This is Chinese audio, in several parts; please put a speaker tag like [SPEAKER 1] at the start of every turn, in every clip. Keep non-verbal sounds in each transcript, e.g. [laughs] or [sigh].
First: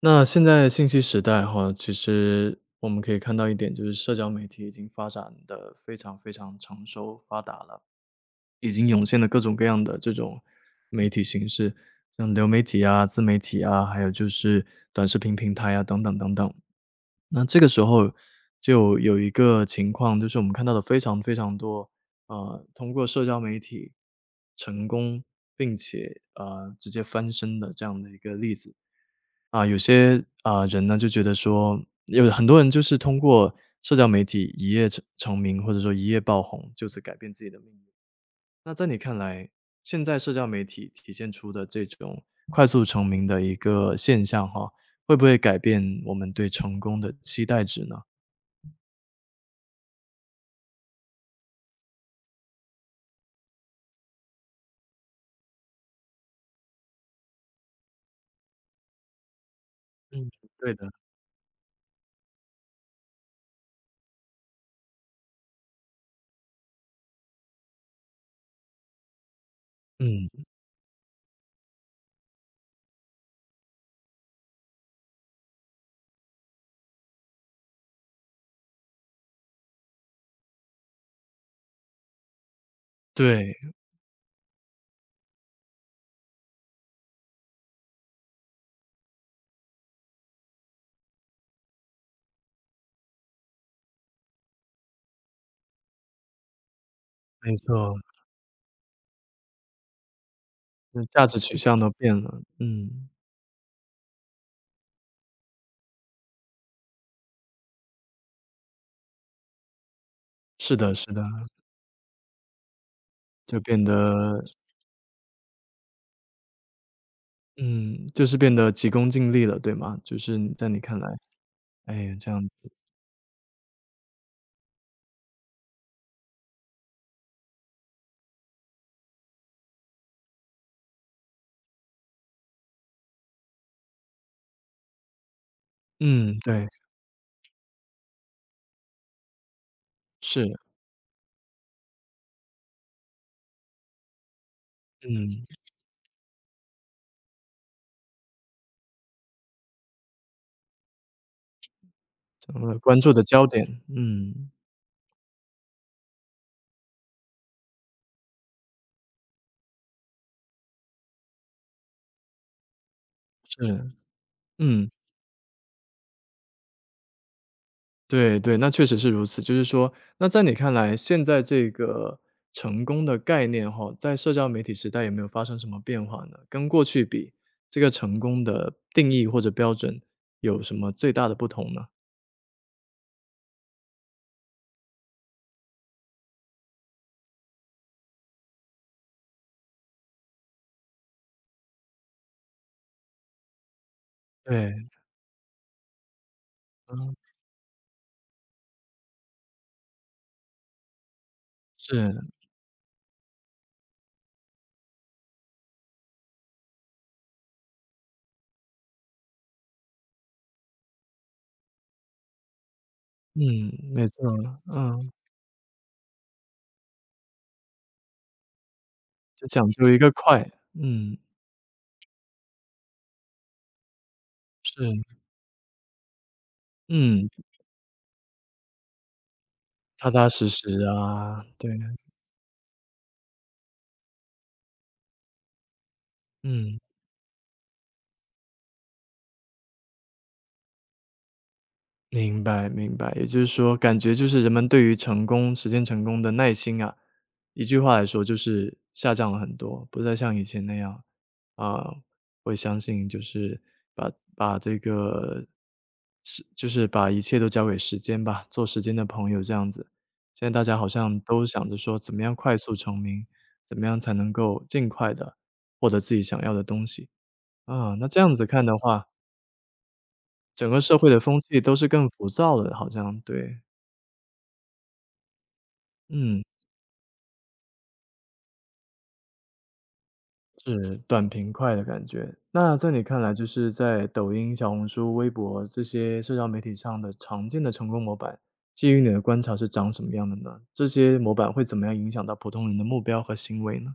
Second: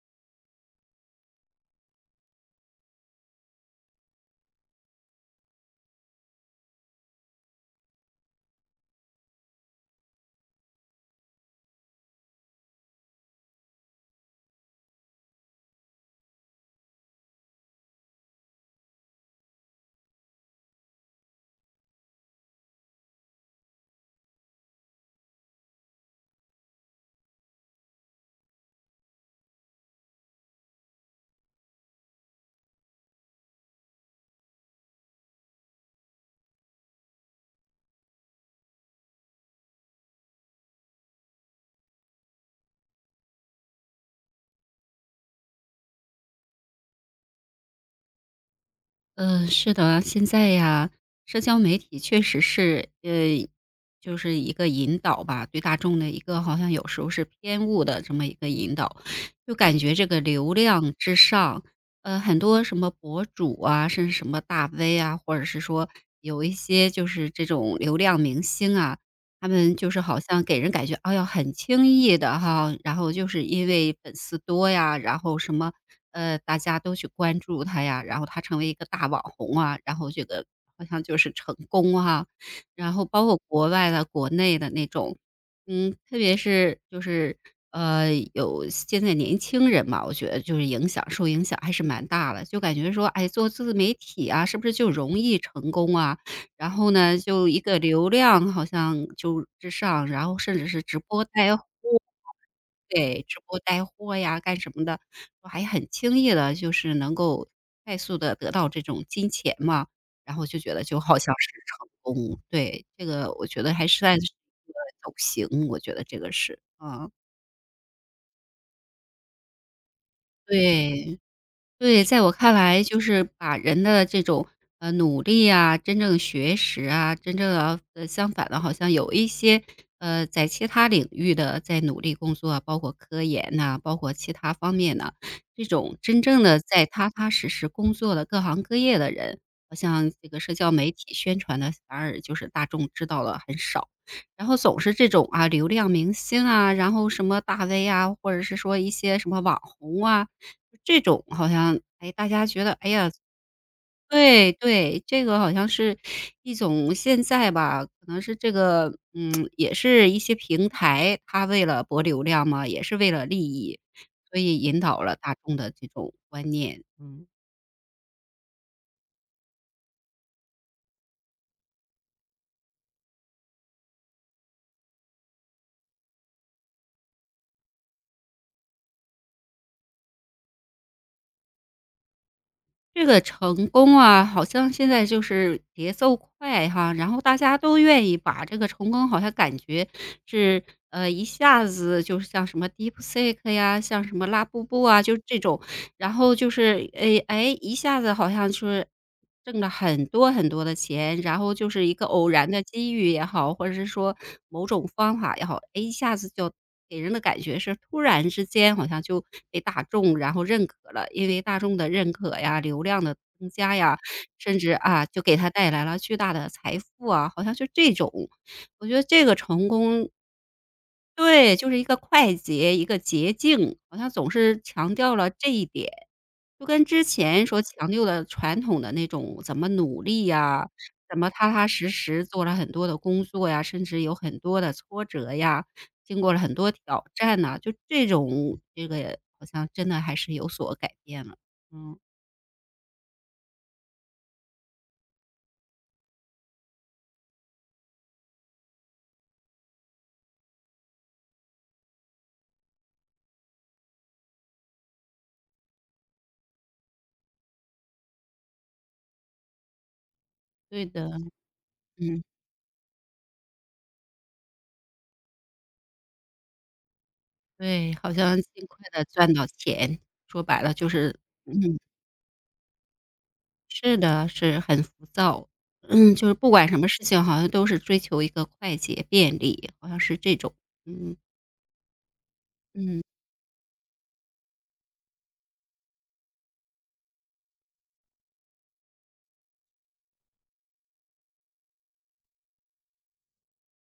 [SPEAKER 1] 那现在信息时代哈，其实我们可以看到一点，就是社交媒体已经发展的非常非常成熟发达了，已经涌现了各种各样的这种媒体形式，像流媒体啊、自媒体啊，还有就是短视频平台啊，等等等等。那这个时候就有一个情况，就是我们看到的非常非常多，通过社交媒体成功并且直接翻身的这样的一个例子。啊，有些啊、人呢就觉得说，有很多人就是通过社交媒体一夜成名，或者说一夜爆红，就此改变自己的命运。那在你看来，现在社交媒体体现出的这种快速成名的一个现象，哈，会不会改变我们对成功的期待值呢？
[SPEAKER 2] 嗯，是的，现在呀，社交媒体确实是，就是一个引导吧，对大众的一个好像有时候是偏误的这么一个引导，就感觉这个
[SPEAKER 1] 嗯，
[SPEAKER 2] 流
[SPEAKER 1] 对的，
[SPEAKER 2] 量之上，很多什么博主啊，甚至什么大 V 啊，或者是说有一些就是这种流量明星啊，他们就是好
[SPEAKER 1] 嗯，
[SPEAKER 2] 像给人感觉，哎呀，很轻易的哈，然后就是因为粉丝多呀，然后什么，大家都去关注他呀，然后他成为一个大网红啊，然后这个好像就是成功哈。然后包括
[SPEAKER 1] 对，
[SPEAKER 2] 国外的、国内的那种，嗯，特别是就是，有现在年轻人嘛，我觉得就是影响受影响还是蛮大的，就感觉说，哎，做自媒体啊，是不是就容易成功啊？然后呢，就
[SPEAKER 1] 没
[SPEAKER 2] 一个
[SPEAKER 1] 错，
[SPEAKER 2] 流量好像就之上，然后甚至是直
[SPEAKER 1] 那
[SPEAKER 2] 播
[SPEAKER 1] 价值
[SPEAKER 2] 带
[SPEAKER 1] 取
[SPEAKER 2] 货，
[SPEAKER 1] 向都变了，嗯，
[SPEAKER 2] 对，直播带货呀，干什么的，我还很轻易的，就是能够快速的得到这种金钱嘛，然后就觉
[SPEAKER 1] 是
[SPEAKER 2] 得
[SPEAKER 1] 的，
[SPEAKER 2] 就
[SPEAKER 1] 是
[SPEAKER 2] 好
[SPEAKER 1] 的，
[SPEAKER 2] 像是成功，对，这个我
[SPEAKER 1] 就
[SPEAKER 2] 觉得
[SPEAKER 1] 变
[SPEAKER 2] 还算是
[SPEAKER 1] 得，
[SPEAKER 2] 一个走形，我觉得这个是，嗯，
[SPEAKER 1] 嗯，就是变得急功近利了，对吗？就是在你看来。
[SPEAKER 2] 对。对，
[SPEAKER 1] 哎，
[SPEAKER 2] 在
[SPEAKER 1] 这
[SPEAKER 2] 我
[SPEAKER 1] 样
[SPEAKER 2] 看来，就是把人的这种努力啊，真正学识啊，真正啊相反的，好像有一些在其他领域的在努力工作啊包括科研呐、包括其他方面呢，这种真
[SPEAKER 1] 嗯，
[SPEAKER 2] 正的
[SPEAKER 1] 对，
[SPEAKER 2] 在踏踏实实工作的各行各业的人，好像这个
[SPEAKER 1] 是，
[SPEAKER 2] 社交媒体宣传的反而就是大众知道了很少。然后总是这种
[SPEAKER 1] 嗯，
[SPEAKER 2] 啊，流量明星啊，然后什么大 V 啊，或者是说一些什么网红啊，这种好像，哎，大家
[SPEAKER 1] 成
[SPEAKER 2] 觉
[SPEAKER 1] 为
[SPEAKER 2] 得，
[SPEAKER 1] 了
[SPEAKER 2] 哎
[SPEAKER 1] 关
[SPEAKER 2] 呀，
[SPEAKER 1] 注的焦点，嗯，
[SPEAKER 2] 对对，这个好像是一种现在吧，可能是这个，嗯，也是一些平台，它为了博流量嘛，也是为了利益，
[SPEAKER 1] 是，
[SPEAKER 2] 所以引
[SPEAKER 1] 嗯，
[SPEAKER 2] 导了大众的这种观念，嗯。
[SPEAKER 1] 对对，那确实是如此。就是说，那在你看来，现在这个成功的概念哈，在社交媒体时代有没有发生什么变化呢？跟过去比，这个成功的定义或者标准有什么最大的不同呢？
[SPEAKER 2] 这个成功啊，好像现在就是节奏快哈，然后大家都愿意把这个成功好像感觉是，一下子就是像什么 DeepSeek 呀，像什么拉布布
[SPEAKER 1] 对，
[SPEAKER 2] 啊，就这种然后就是，
[SPEAKER 1] 嗯，
[SPEAKER 2] 诶，哎，一下子好像就是挣了很多很多的钱，然后就是一个
[SPEAKER 1] 是，
[SPEAKER 2] 偶然的机遇也好，或者是说某种方法也好，哎，一下子就给人的感觉是突然之间好像就被大众然后认可了。因为大众的认可呀、流量的
[SPEAKER 1] 嗯，
[SPEAKER 2] 增加呀，
[SPEAKER 1] 没错，
[SPEAKER 2] 甚至，啊，
[SPEAKER 1] 嗯，
[SPEAKER 2] 就给他带来了巨大的财富啊，好像就这种。我觉得这个
[SPEAKER 1] 就讲
[SPEAKER 2] 成
[SPEAKER 1] 究一个
[SPEAKER 2] 功
[SPEAKER 1] 快，嗯，
[SPEAKER 2] 对，就是一个快捷，一个捷径，好像总是强调
[SPEAKER 1] 是，
[SPEAKER 2] 了这一点。就跟之
[SPEAKER 1] 嗯，
[SPEAKER 2] 前所强调的传统的那种怎么努
[SPEAKER 1] 踏
[SPEAKER 2] 力
[SPEAKER 1] 踏实
[SPEAKER 2] 呀，
[SPEAKER 1] 实
[SPEAKER 2] 怎么
[SPEAKER 1] 啊，
[SPEAKER 2] 踏踏
[SPEAKER 1] 对，
[SPEAKER 2] 实实做了很多的工作呀，甚至有很多的挫折呀，经过了很多
[SPEAKER 1] 嗯。
[SPEAKER 2] 挑战呐，就这种这个好像真的还是有所改变了。嗯，
[SPEAKER 1] 明白明白，也就是说，感觉就是人们对于成功实现成功的耐心啊，一句话来说就是下降了很多，不再像以前那样，啊、会相信就是把这个是就是把一切都交给时间吧，做时间的朋友这样子。现在大家
[SPEAKER 2] 对
[SPEAKER 1] 好
[SPEAKER 2] 的，
[SPEAKER 1] 像都想着说，怎么
[SPEAKER 2] 嗯，
[SPEAKER 1] 样快速成名，怎么样才能够尽快的获得自己想要的东西
[SPEAKER 2] 对，
[SPEAKER 1] 啊？那
[SPEAKER 2] 好
[SPEAKER 1] 这样
[SPEAKER 2] 像
[SPEAKER 1] 子看
[SPEAKER 2] 尽
[SPEAKER 1] 的
[SPEAKER 2] 快的
[SPEAKER 1] 话，
[SPEAKER 2] 赚到钱，说白
[SPEAKER 1] 整
[SPEAKER 2] 了
[SPEAKER 1] 个
[SPEAKER 2] 就
[SPEAKER 1] 社会的
[SPEAKER 2] 是
[SPEAKER 1] 风气都
[SPEAKER 2] 嗯。
[SPEAKER 1] 是更浮躁了，好像，对。
[SPEAKER 2] 是的，是很浮躁。嗯，就是
[SPEAKER 1] 嗯，
[SPEAKER 2] 不管什么事情，好像都是追求一个快捷、便利，好像是这种。
[SPEAKER 1] 是，
[SPEAKER 2] 嗯
[SPEAKER 1] 短平快的感觉。那在
[SPEAKER 2] 嗯。
[SPEAKER 1] 你看来，就是在抖音、小红书、微博这些社交媒体上的常见的成功模板，基于你的观察是长什么样的呢？这些模板会怎么样影响到普通人的目标和行为呢？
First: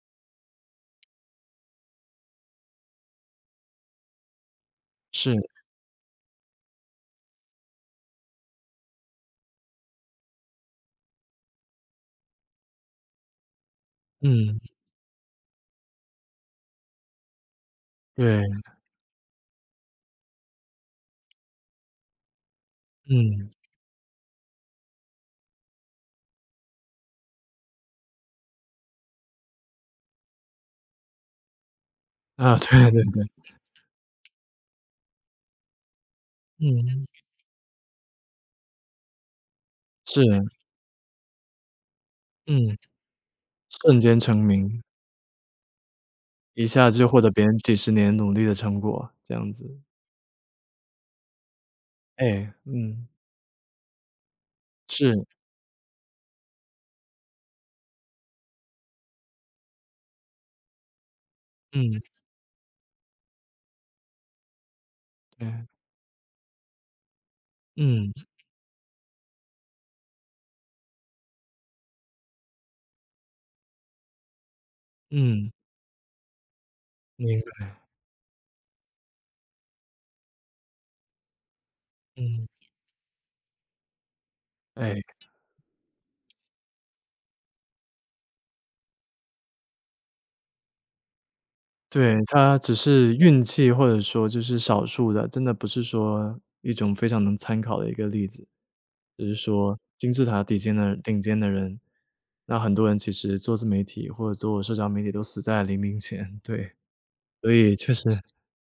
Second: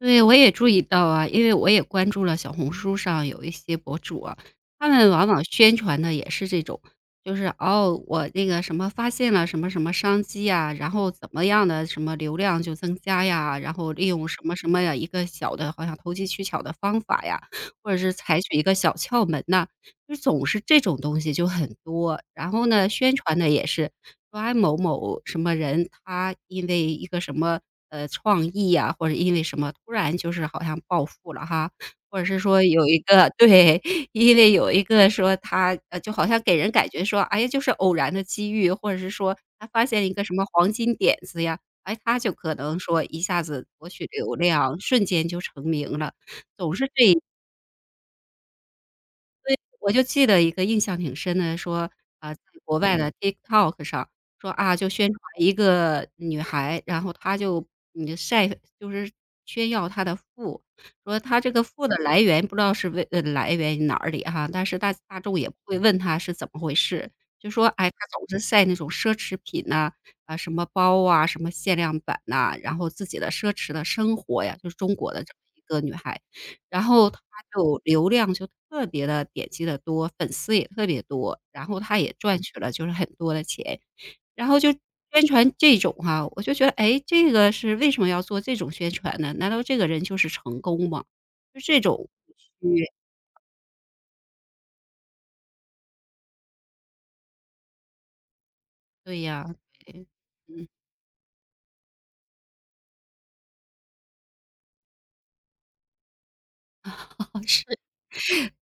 [SPEAKER 2] 对，我也注意到啊，因为我也关注了小红书上有一些博主啊，他们往
[SPEAKER 1] 是，
[SPEAKER 2] 往宣传的也是这种，就是哦，我那个什么发现了什么什么商机呀，然后怎么样的什么流量就增加呀，然后利用什么
[SPEAKER 1] 嗯，
[SPEAKER 2] 什么呀一个小的，好像投机取巧的方法呀，或者是采
[SPEAKER 1] 对，
[SPEAKER 2] 取一个小窍门呐，就总是这种东西就很多。然后呢，宣传的
[SPEAKER 1] 嗯，
[SPEAKER 2] 也是。说啊某某什么人，他因为一个什么创意呀、或者因为什么突然就是好像暴富了哈，或者是
[SPEAKER 1] 啊，[laughs]
[SPEAKER 2] 说有
[SPEAKER 1] 对
[SPEAKER 2] 一
[SPEAKER 1] 对对，
[SPEAKER 2] 个 [laughs] 对，因为有一个说他就好像给人感觉
[SPEAKER 1] 嗯，
[SPEAKER 2] 说，哎呀就是偶然的机遇，或者是说他发现一个什么
[SPEAKER 1] 是，
[SPEAKER 2] 黄金点子呀，哎他就可
[SPEAKER 1] 嗯，
[SPEAKER 2] 能说一下子博
[SPEAKER 1] 瞬
[SPEAKER 2] 取
[SPEAKER 1] 间
[SPEAKER 2] 流
[SPEAKER 1] 成
[SPEAKER 2] 量，
[SPEAKER 1] 名，
[SPEAKER 2] 瞬间就成名了，
[SPEAKER 1] 一
[SPEAKER 2] 总
[SPEAKER 1] 下
[SPEAKER 2] 是
[SPEAKER 1] 就
[SPEAKER 2] 这
[SPEAKER 1] 获得别人几十年努力的成果，这样
[SPEAKER 2] 所以
[SPEAKER 1] 子。
[SPEAKER 2] 我就记得一个印象挺深的，说，啊，在
[SPEAKER 1] 哎，
[SPEAKER 2] 国外
[SPEAKER 1] 嗯，
[SPEAKER 2] 的 TikTok 上，说，啊，就宣传
[SPEAKER 1] 是，
[SPEAKER 2] 一个女孩，然后她就你晒就是炫耀她的富，说她这个富的
[SPEAKER 1] 嗯。
[SPEAKER 2] 来源不知道是为，来源于哪里哈，但是大众也不
[SPEAKER 1] 嗯，
[SPEAKER 2] 会问她是怎么回事，就说，哎，她
[SPEAKER 1] 嗯，
[SPEAKER 2] 总是晒那种奢侈品呐，啊，什么包啊，什么限量版呐，然后自己的奢侈的生活呀，就是中国的这么
[SPEAKER 1] 嗯，
[SPEAKER 2] 一个女孩。然后他
[SPEAKER 1] 明白，
[SPEAKER 2] 就流量就特别的点击的多，粉丝也特别多，然后他也赚
[SPEAKER 1] 嗯。
[SPEAKER 2] 取了就是很多的钱。然后就
[SPEAKER 1] 哎，
[SPEAKER 2] 宣传这种哈，我就觉得，哎，这个是为什么要做这种宣传呢？难道这个人就是成功吗？就这种
[SPEAKER 1] 对，他
[SPEAKER 2] 对
[SPEAKER 1] 只是运气或者说就是少数的，真的不是说一种非常能参考的一个例子。
[SPEAKER 2] 对
[SPEAKER 1] 只是
[SPEAKER 2] 呀，
[SPEAKER 1] 说
[SPEAKER 2] 对
[SPEAKER 1] 金字塔底
[SPEAKER 2] 嗯。
[SPEAKER 1] 尖的顶尖的人，那很多人其实做自媒体或者做社交媒体都死在黎明前，对。
[SPEAKER 2] [laughs] 好
[SPEAKER 1] 所
[SPEAKER 2] 吃。
[SPEAKER 1] 以确实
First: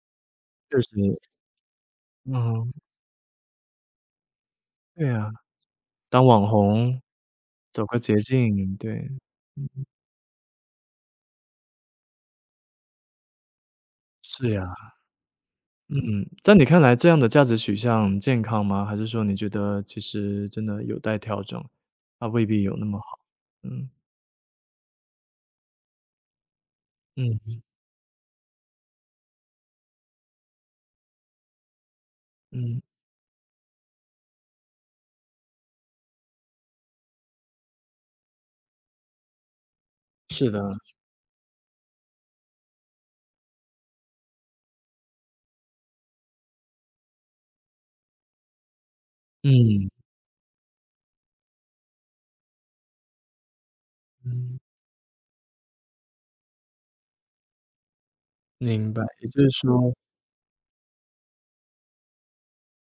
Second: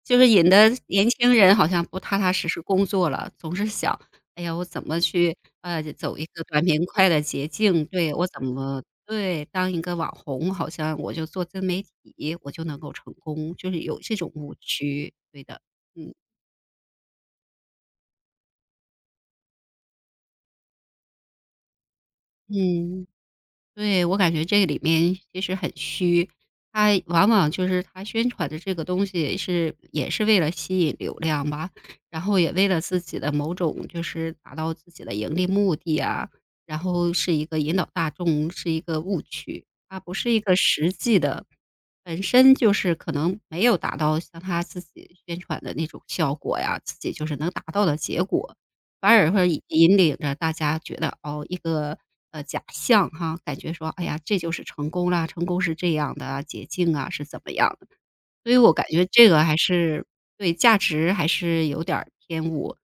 [SPEAKER 2] 就是引得
[SPEAKER 1] 确实，
[SPEAKER 2] 年轻人好像不踏踏实实
[SPEAKER 1] 嗯，
[SPEAKER 2] 工作了，总是想，哎呀，我怎么
[SPEAKER 1] 对呀，
[SPEAKER 2] 去，走一
[SPEAKER 1] 当
[SPEAKER 2] 个
[SPEAKER 1] 网
[SPEAKER 2] 短平
[SPEAKER 1] 红
[SPEAKER 2] 快的捷径？
[SPEAKER 1] 走个
[SPEAKER 2] 对，
[SPEAKER 1] 捷
[SPEAKER 2] 我怎
[SPEAKER 1] 径，
[SPEAKER 2] 么
[SPEAKER 1] 对，
[SPEAKER 2] 对，当一个网红，好像我就做自媒体，我就能够成功，就是有这种
[SPEAKER 1] 是
[SPEAKER 2] 误
[SPEAKER 1] 呀。
[SPEAKER 2] 区，对的，嗯，
[SPEAKER 1] 嗯，在你看来这样的价值取向健康吗？还是说你觉得其实真的有待调整，它未必有那么
[SPEAKER 2] 嗯。
[SPEAKER 1] 好？嗯，
[SPEAKER 2] 对，我感觉这个里面其实很虚，他往往
[SPEAKER 1] 嗯，
[SPEAKER 2] 就是他宣传的这个东西是也是为了吸引流量吧，然后也为
[SPEAKER 1] 嗯，
[SPEAKER 2] 了自己的某种就是达到自己的盈利目的啊，然后是一个引导大众，是一个误区，它不是一
[SPEAKER 1] 是
[SPEAKER 2] 个
[SPEAKER 1] 的，
[SPEAKER 2] 实际的，本身就是可能没有达到像他自己宣传的那种效果呀，自己就是能达到的结果。反而会
[SPEAKER 1] 嗯，
[SPEAKER 2] 引领着大家觉得，哦，一个假象哈，感觉说，哎呀，这就
[SPEAKER 1] 嗯，
[SPEAKER 2] 是成功啦，成功是这样的啊捷径啊是怎么样的。所以我感
[SPEAKER 1] 明白。
[SPEAKER 2] 觉
[SPEAKER 1] 也
[SPEAKER 2] 这
[SPEAKER 1] 就
[SPEAKER 2] 个
[SPEAKER 1] 是
[SPEAKER 2] 还
[SPEAKER 1] 说
[SPEAKER 2] 是对价值还是有点儿偏误，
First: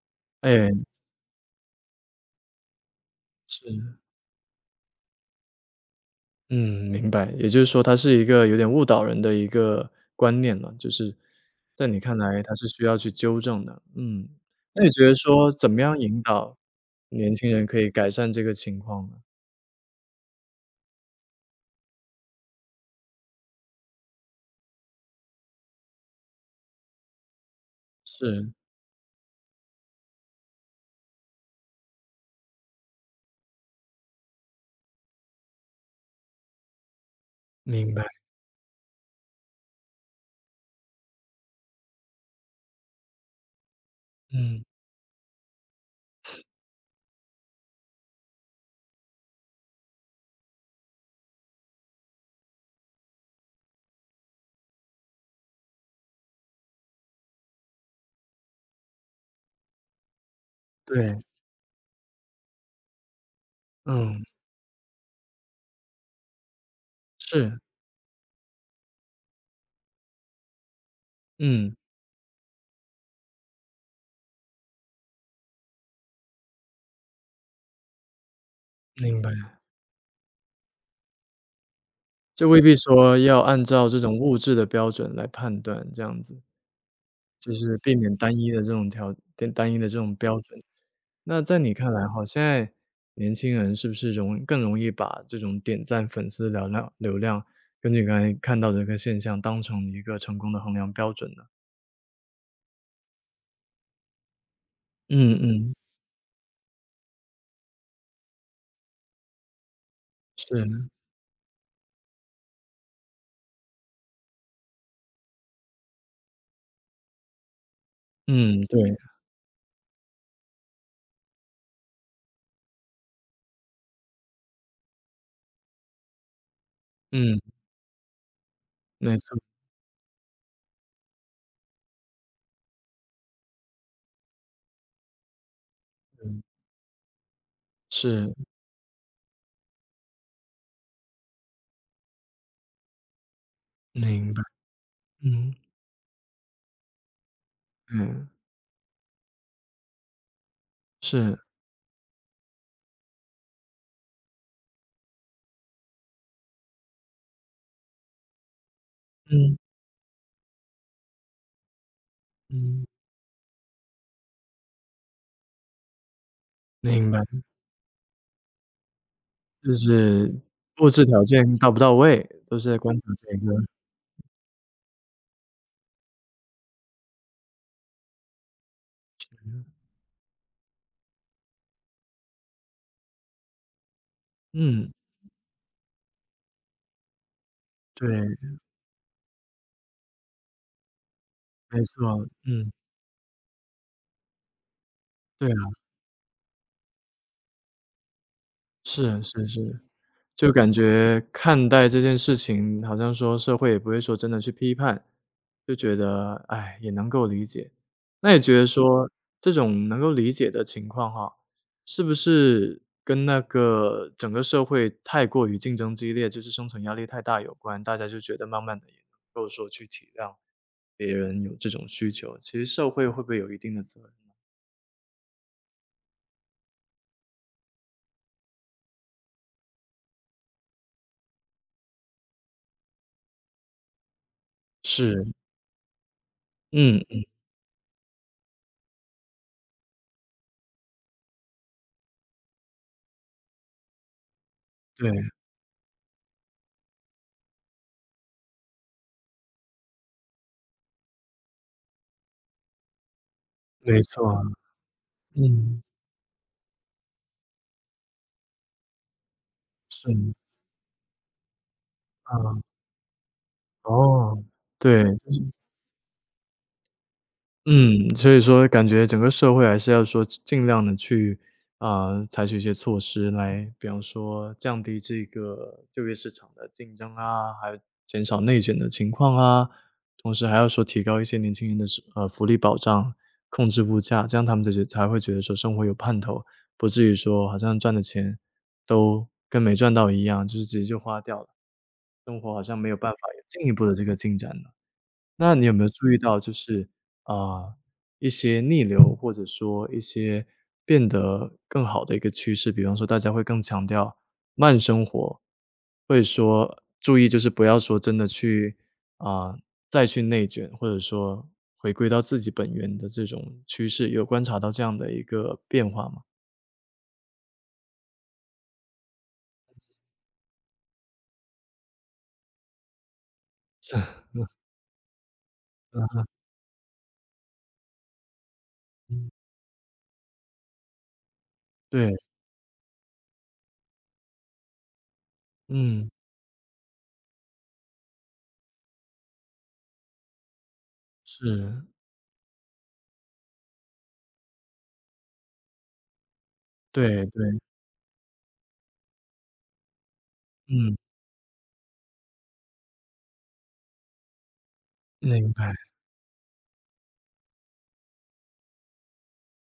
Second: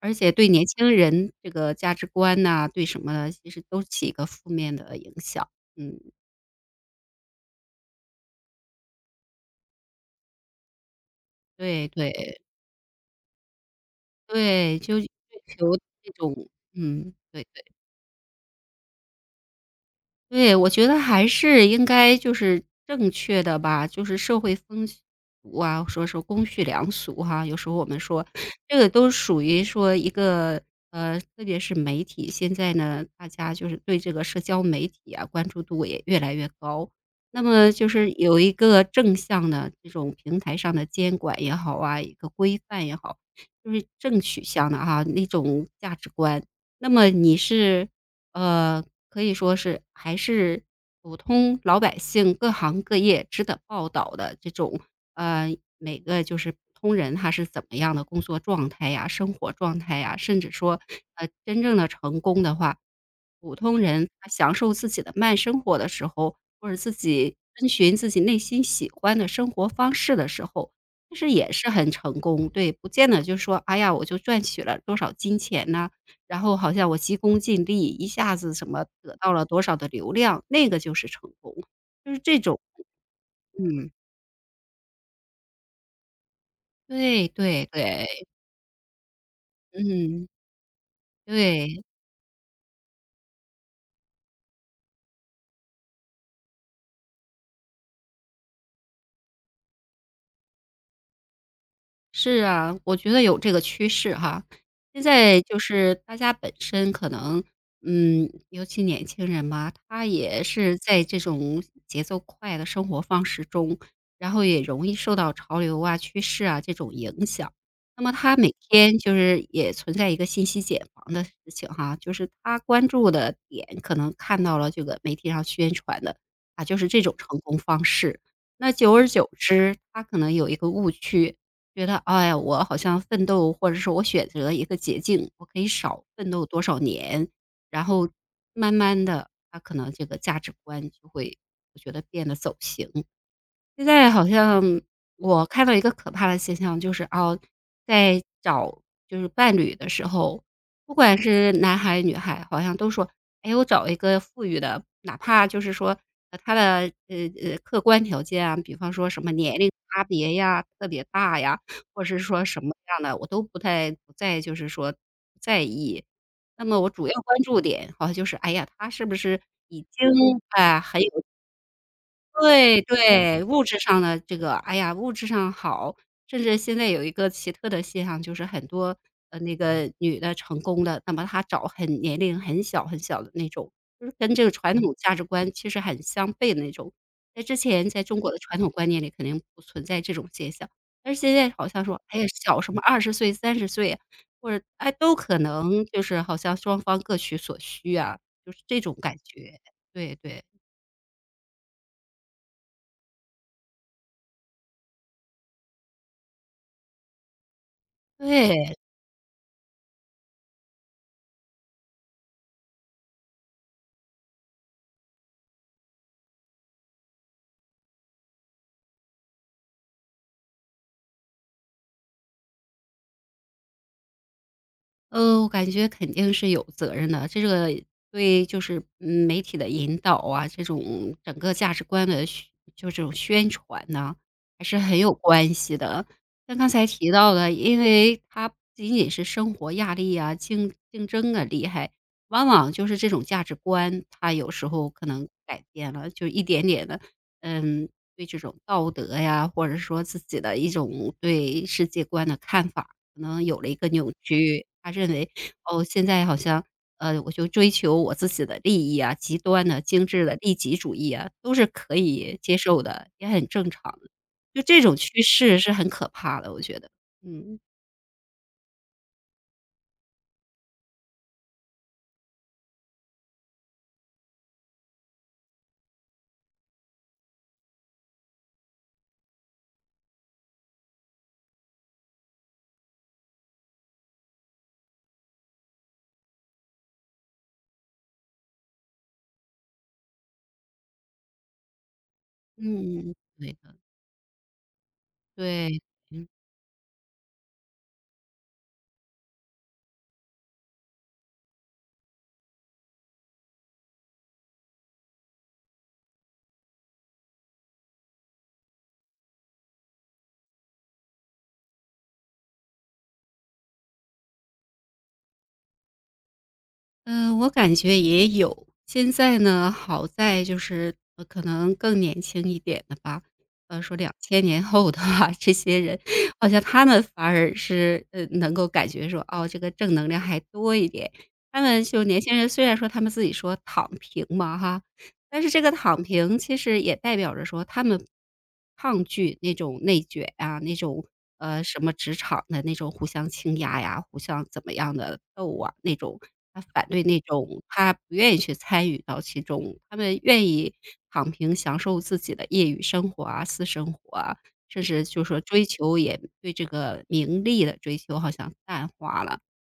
[SPEAKER 2] 而且对年
[SPEAKER 1] 哎，
[SPEAKER 2] 轻人这个价值观呐，对什么的，其实都
[SPEAKER 1] 是，
[SPEAKER 2] 起一个负面的影响。嗯，
[SPEAKER 1] 嗯，明白。也就是说它是一个有点误导人的一个观念了，就是在
[SPEAKER 2] 对
[SPEAKER 1] 你看
[SPEAKER 2] 对
[SPEAKER 1] 来它是需要去纠正的，嗯。
[SPEAKER 2] 对，
[SPEAKER 1] 那你
[SPEAKER 2] 就
[SPEAKER 1] 觉
[SPEAKER 2] 追
[SPEAKER 1] 得说
[SPEAKER 2] 求
[SPEAKER 1] 怎么样
[SPEAKER 2] 那
[SPEAKER 1] 引
[SPEAKER 2] 种
[SPEAKER 1] 导
[SPEAKER 2] 嗯，
[SPEAKER 1] 年
[SPEAKER 2] 对。
[SPEAKER 1] 轻人可以改善这个情况呢？
[SPEAKER 2] 对，我觉得还是应该就是正确的吧，就是社会风俗啊，说是公序良俗哈，有时候我们说
[SPEAKER 1] 是，
[SPEAKER 2] 这个都属于说一个特别是媒体，现在呢，大家就是对这个社交媒体啊，关注度也越来越高。那么就
[SPEAKER 1] 明白，
[SPEAKER 2] 是有一个正向的这种平台上的监管也好啊，一个规范也好，就是正取
[SPEAKER 1] 嗯，
[SPEAKER 2] 向的哈、那种价值观。那么你是呃，可以说是还是普通老百姓各行各业值得报道的这种，每个就是普通人他是怎么样的工作状态呀、生活状态呀，甚至说，
[SPEAKER 1] 对。
[SPEAKER 2] 真正的成功的话，普通人
[SPEAKER 1] 嗯，
[SPEAKER 2] 他享受自己的慢生活的时候，或者自己
[SPEAKER 1] 是，
[SPEAKER 2] 遵循自己内心喜欢的生活方式的时候，其实也是
[SPEAKER 1] 嗯，
[SPEAKER 2] 很成功。对，不见得就说，哎呀，我就赚取了多少金钱呐，然后好像我急功近利，一下子什么得
[SPEAKER 1] 明
[SPEAKER 2] 到了
[SPEAKER 1] 白。
[SPEAKER 2] 多少的流量，那个就是成功，就是这
[SPEAKER 1] 就未
[SPEAKER 2] 种
[SPEAKER 1] 必说要按照
[SPEAKER 2] 嗯，
[SPEAKER 1] 这种物质的标准来判断，这样子，
[SPEAKER 2] 对
[SPEAKER 1] 就
[SPEAKER 2] 对
[SPEAKER 1] 是避免
[SPEAKER 2] 对，
[SPEAKER 1] 单一的这种条单单一的这种
[SPEAKER 2] 嗯，
[SPEAKER 1] 标准。那在你
[SPEAKER 2] 对。
[SPEAKER 1] 看来哈，现在年轻人是不是更容易把这种点赞、粉丝、流量，根据刚才看到的这个现象，当成一个成功的衡量标准呢？
[SPEAKER 2] 是啊，我觉得有这个趋势哈。现
[SPEAKER 1] 嗯
[SPEAKER 2] 在就
[SPEAKER 1] 嗯，
[SPEAKER 2] 是大家本身可能，嗯，尤其年轻人嘛，他也是
[SPEAKER 1] 是，
[SPEAKER 2] 在这种节奏快的生活方式中，然后也容易受到潮流啊、趋势啊这种影响。那么他每
[SPEAKER 1] 嗯，对，
[SPEAKER 2] 天就是也存在一个信息茧房的事情哈，就是他关注的点可能看到了这个媒体上宣传的啊，就是这种成
[SPEAKER 1] 嗯，
[SPEAKER 2] 功方式。那久而
[SPEAKER 1] 没
[SPEAKER 2] 久
[SPEAKER 1] 错，
[SPEAKER 2] 之，他可能有一个误区，觉得，哎呀，我好像奋斗，或者是我选择一个捷径，我可以少奋
[SPEAKER 1] 嗯，
[SPEAKER 2] 斗多少年，然后
[SPEAKER 1] 是，
[SPEAKER 2] 慢慢的，他可能这个价值观就会，我觉得变得走形。现在好
[SPEAKER 1] 明白，
[SPEAKER 2] 像我
[SPEAKER 1] 嗯，
[SPEAKER 2] 看到一个可怕的现象，就是哦，在
[SPEAKER 1] 嗯，
[SPEAKER 2] 找就是伴侣的时候，不管
[SPEAKER 1] 是，
[SPEAKER 2] 是男孩女孩，好像都说：“哎，我找一个富裕的。”哪怕就是说，他的客观条件啊，比方说什么
[SPEAKER 1] 嗯，
[SPEAKER 2] 年龄差别呀特别大呀，或者是说什么
[SPEAKER 1] 嗯。
[SPEAKER 2] 样的，我都不太不再就是说不在意。那么我主
[SPEAKER 1] 明白，
[SPEAKER 2] 要关注点好像就是，哎呀，他是不是
[SPEAKER 1] 就
[SPEAKER 2] 已经，
[SPEAKER 1] 是
[SPEAKER 2] 哎，
[SPEAKER 1] 物
[SPEAKER 2] 很
[SPEAKER 1] 质
[SPEAKER 2] 有
[SPEAKER 1] 条件到不到位，都是在
[SPEAKER 2] 对
[SPEAKER 1] 观察这
[SPEAKER 2] 对，
[SPEAKER 1] 个
[SPEAKER 2] 物质上的这个，哎呀，物质上好，甚至现在有一个奇特的现象，就是很多，那个女的成功的，那么她找很年龄很小很小的那种，就是跟这个传
[SPEAKER 1] 嗯，
[SPEAKER 2] 统价值观其实很相悖的那种。在之前在
[SPEAKER 1] 对，
[SPEAKER 2] 中国的传统观念里肯定不存在这种现象，但是现在好
[SPEAKER 1] 没
[SPEAKER 2] 像说，哎呀，
[SPEAKER 1] 错，
[SPEAKER 2] 小
[SPEAKER 1] 嗯，
[SPEAKER 2] 什么二十岁、三十岁，或者，哎，都可
[SPEAKER 1] 对啊，
[SPEAKER 2] 能就是好像双方各取所需啊，就是这种感
[SPEAKER 1] 是是
[SPEAKER 2] 觉，
[SPEAKER 1] 是。
[SPEAKER 2] 对对，
[SPEAKER 1] 就感觉看待这件事情，好像说社会也不会说真的去批判，就觉得，哎，也能够理解。那也觉得
[SPEAKER 2] 对。
[SPEAKER 1] 说这种能够理解的情况哈，是不是跟那个整个社会太过于竞争激烈，就是生存压力太大有关，大家就觉得慢慢的也能够说去体谅别人有这种需求，其实社会会不会有一定的责任？
[SPEAKER 2] 我感觉肯定是有责任的。这个对就是嗯媒体的引导啊，这种整个价值观的宣就这种宣传呐，还是很有
[SPEAKER 1] 是，
[SPEAKER 2] 关系的。像刚才提
[SPEAKER 1] 嗯，
[SPEAKER 2] 到的，因为它不仅仅是生活压力啊、竞争啊厉害，往往就是这种价值观，它有时候可
[SPEAKER 1] 对，
[SPEAKER 2] 能改变了，就一点点的，嗯，对这种道德呀，或者说自己的一种对世界观的看法。可能有了一个
[SPEAKER 1] 没
[SPEAKER 2] 扭
[SPEAKER 1] 错，
[SPEAKER 2] 曲，他认为，
[SPEAKER 1] 嗯，
[SPEAKER 2] 哦，现在好像，我就追求我自己的利益啊，极端的、精
[SPEAKER 1] 是，
[SPEAKER 2] 致的利己主义啊，都是可
[SPEAKER 1] 啊，
[SPEAKER 2] 以接受的，也很正常的
[SPEAKER 1] 哦，
[SPEAKER 2] 就这种
[SPEAKER 1] 对。
[SPEAKER 2] 趋势是很可怕的，我觉得。嗯，
[SPEAKER 1] 嗯，所以说感觉整个社会还是要说尽量的去，啊，采取一些措施来，比方说降低这个就业市场的竞争啊，还有减少内卷的情况啊，同时还要说提高一些年轻人的是福利保障，控制物价，这样他们才会觉得说生活有盼头，不至于说好像赚的钱都跟没赚到一样，就是直接就花掉了，生活好像没有办
[SPEAKER 2] 嗯，
[SPEAKER 1] 法有
[SPEAKER 2] 对
[SPEAKER 1] 进一
[SPEAKER 2] 的，
[SPEAKER 1] 步的这个进展了。那你有
[SPEAKER 2] 对，
[SPEAKER 1] 没有注意
[SPEAKER 2] 嗯。
[SPEAKER 1] 到就是，啊，一些逆流，或者说一些变得更好的一个趋势，比方说大家会更强调慢生活，会说注意就是不要说真的去啊，再去内卷，或者说回归到自己本源的这种趋势，有观察到这样的一个变化吗？
[SPEAKER 2] 嗯，我感觉也有。现在呢，好在就是，可能更年轻一点的吧，说两千年后的话，[laughs] 这些人好像他们反而是，能够感觉说，哦，这个正能量还多一点。他们就
[SPEAKER 1] 对，
[SPEAKER 2] 年轻人虽然说他们自己说躺平嘛哈，但是这个躺
[SPEAKER 1] 嗯，
[SPEAKER 2] 平其实也代表着说，他们抗拒那种内卷啊，那种什
[SPEAKER 1] 是，
[SPEAKER 2] 么职场的那种互相倾轧呀、互相怎么样的斗啊那种，他反对那
[SPEAKER 1] 对对，
[SPEAKER 2] 种，他不愿意去参与到其中，他们愿意
[SPEAKER 1] 嗯，
[SPEAKER 2] 躺平，享受自己的业余生活啊、私生活啊，甚至就说
[SPEAKER 1] 明
[SPEAKER 2] 追
[SPEAKER 1] 白，
[SPEAKER 2] 求也对这个名利的追求好像淡化了，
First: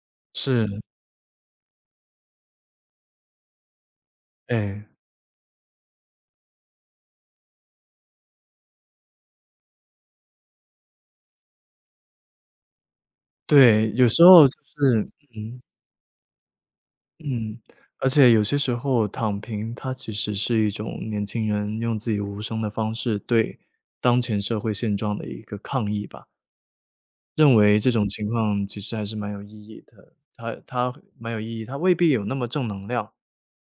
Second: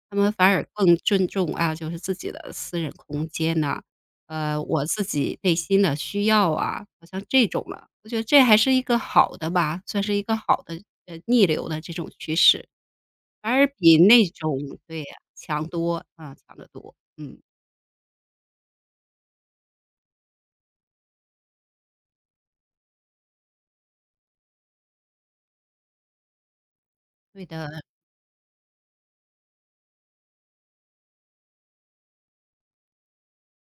[SPEAKER 2] 他们反
[SPEAKER 1] 是，
[SPEAKER 2] 而更尊重啊，就是自己的私人空间呐、
[SPEAKER 1] 哎，
[SPEAKER 2] 我自己内心的需要啊，好像这种了。我觉得这还是一个好的吧，算是一个好的，逆流的这种趋势，反而
[SPEAKER 1] 对，
[SPEAKER 2] 比
[SPEAKER 1] 有时
[SPEAKER 2] 那
[SPEAKER 1] 候就
[SPEAKER 2] 种对
[SPEAKER 1] 是
[SPEAKER 2] 呀，
[SPEAKER 1] 嗯。
[SPEAKER 2] 强多，啊，强得多。嗯，
[SPEAKER 1] 嗯，而且有些时候躺平，它其实是一种年轻人用自己无声的方式对当前社会现状的一个抗议吧。
[SPEAKER 2] 对
[SPEAKER 1] 认为
[SPEAKER 2] 的
[SPEAKER 1] 这种情况其实还是蛮有意义的，它蛮有意义，它未必有那么正能量，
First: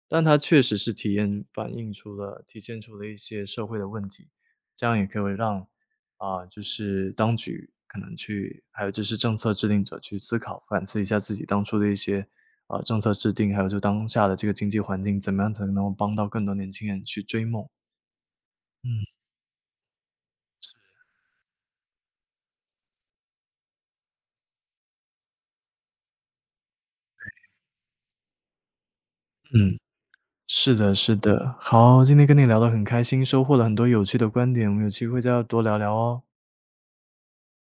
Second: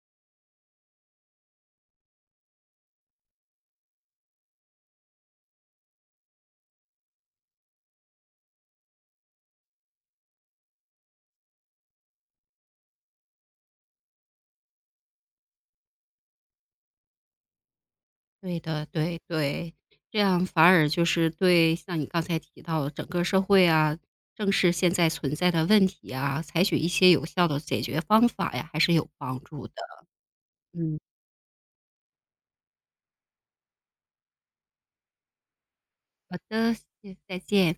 [SPEAKER 1] 但它确实是体现出了一些社会的问题，这样也可以让，啊，就是当局可能去还有就是政策制定者去思考、反思一下自己当初的一些，啊政策制定，还有就当下的这个经济环境，怎么样才能够帮到更多年轻人去追梦。
[SPEAKER 2] 对的，
[SPEAKER 1] 嗯
[SPEAKER 2] 对对，这样反而就是对像你刚才提到的整个社会啊，正视现在存在的问题啊，采取一些有效的解决方法呀，还是有帮助的。
[SPEAKER 1] 嗯，是的
[SPEAKER 2] 嗯，
[SPEAKER 1] 是的。好，今天跟你聊得很开心，收获了很多有趣的观点，我们有机会再要多聊聊哦。
[SPEAKER 2] 好的，谢谢再见。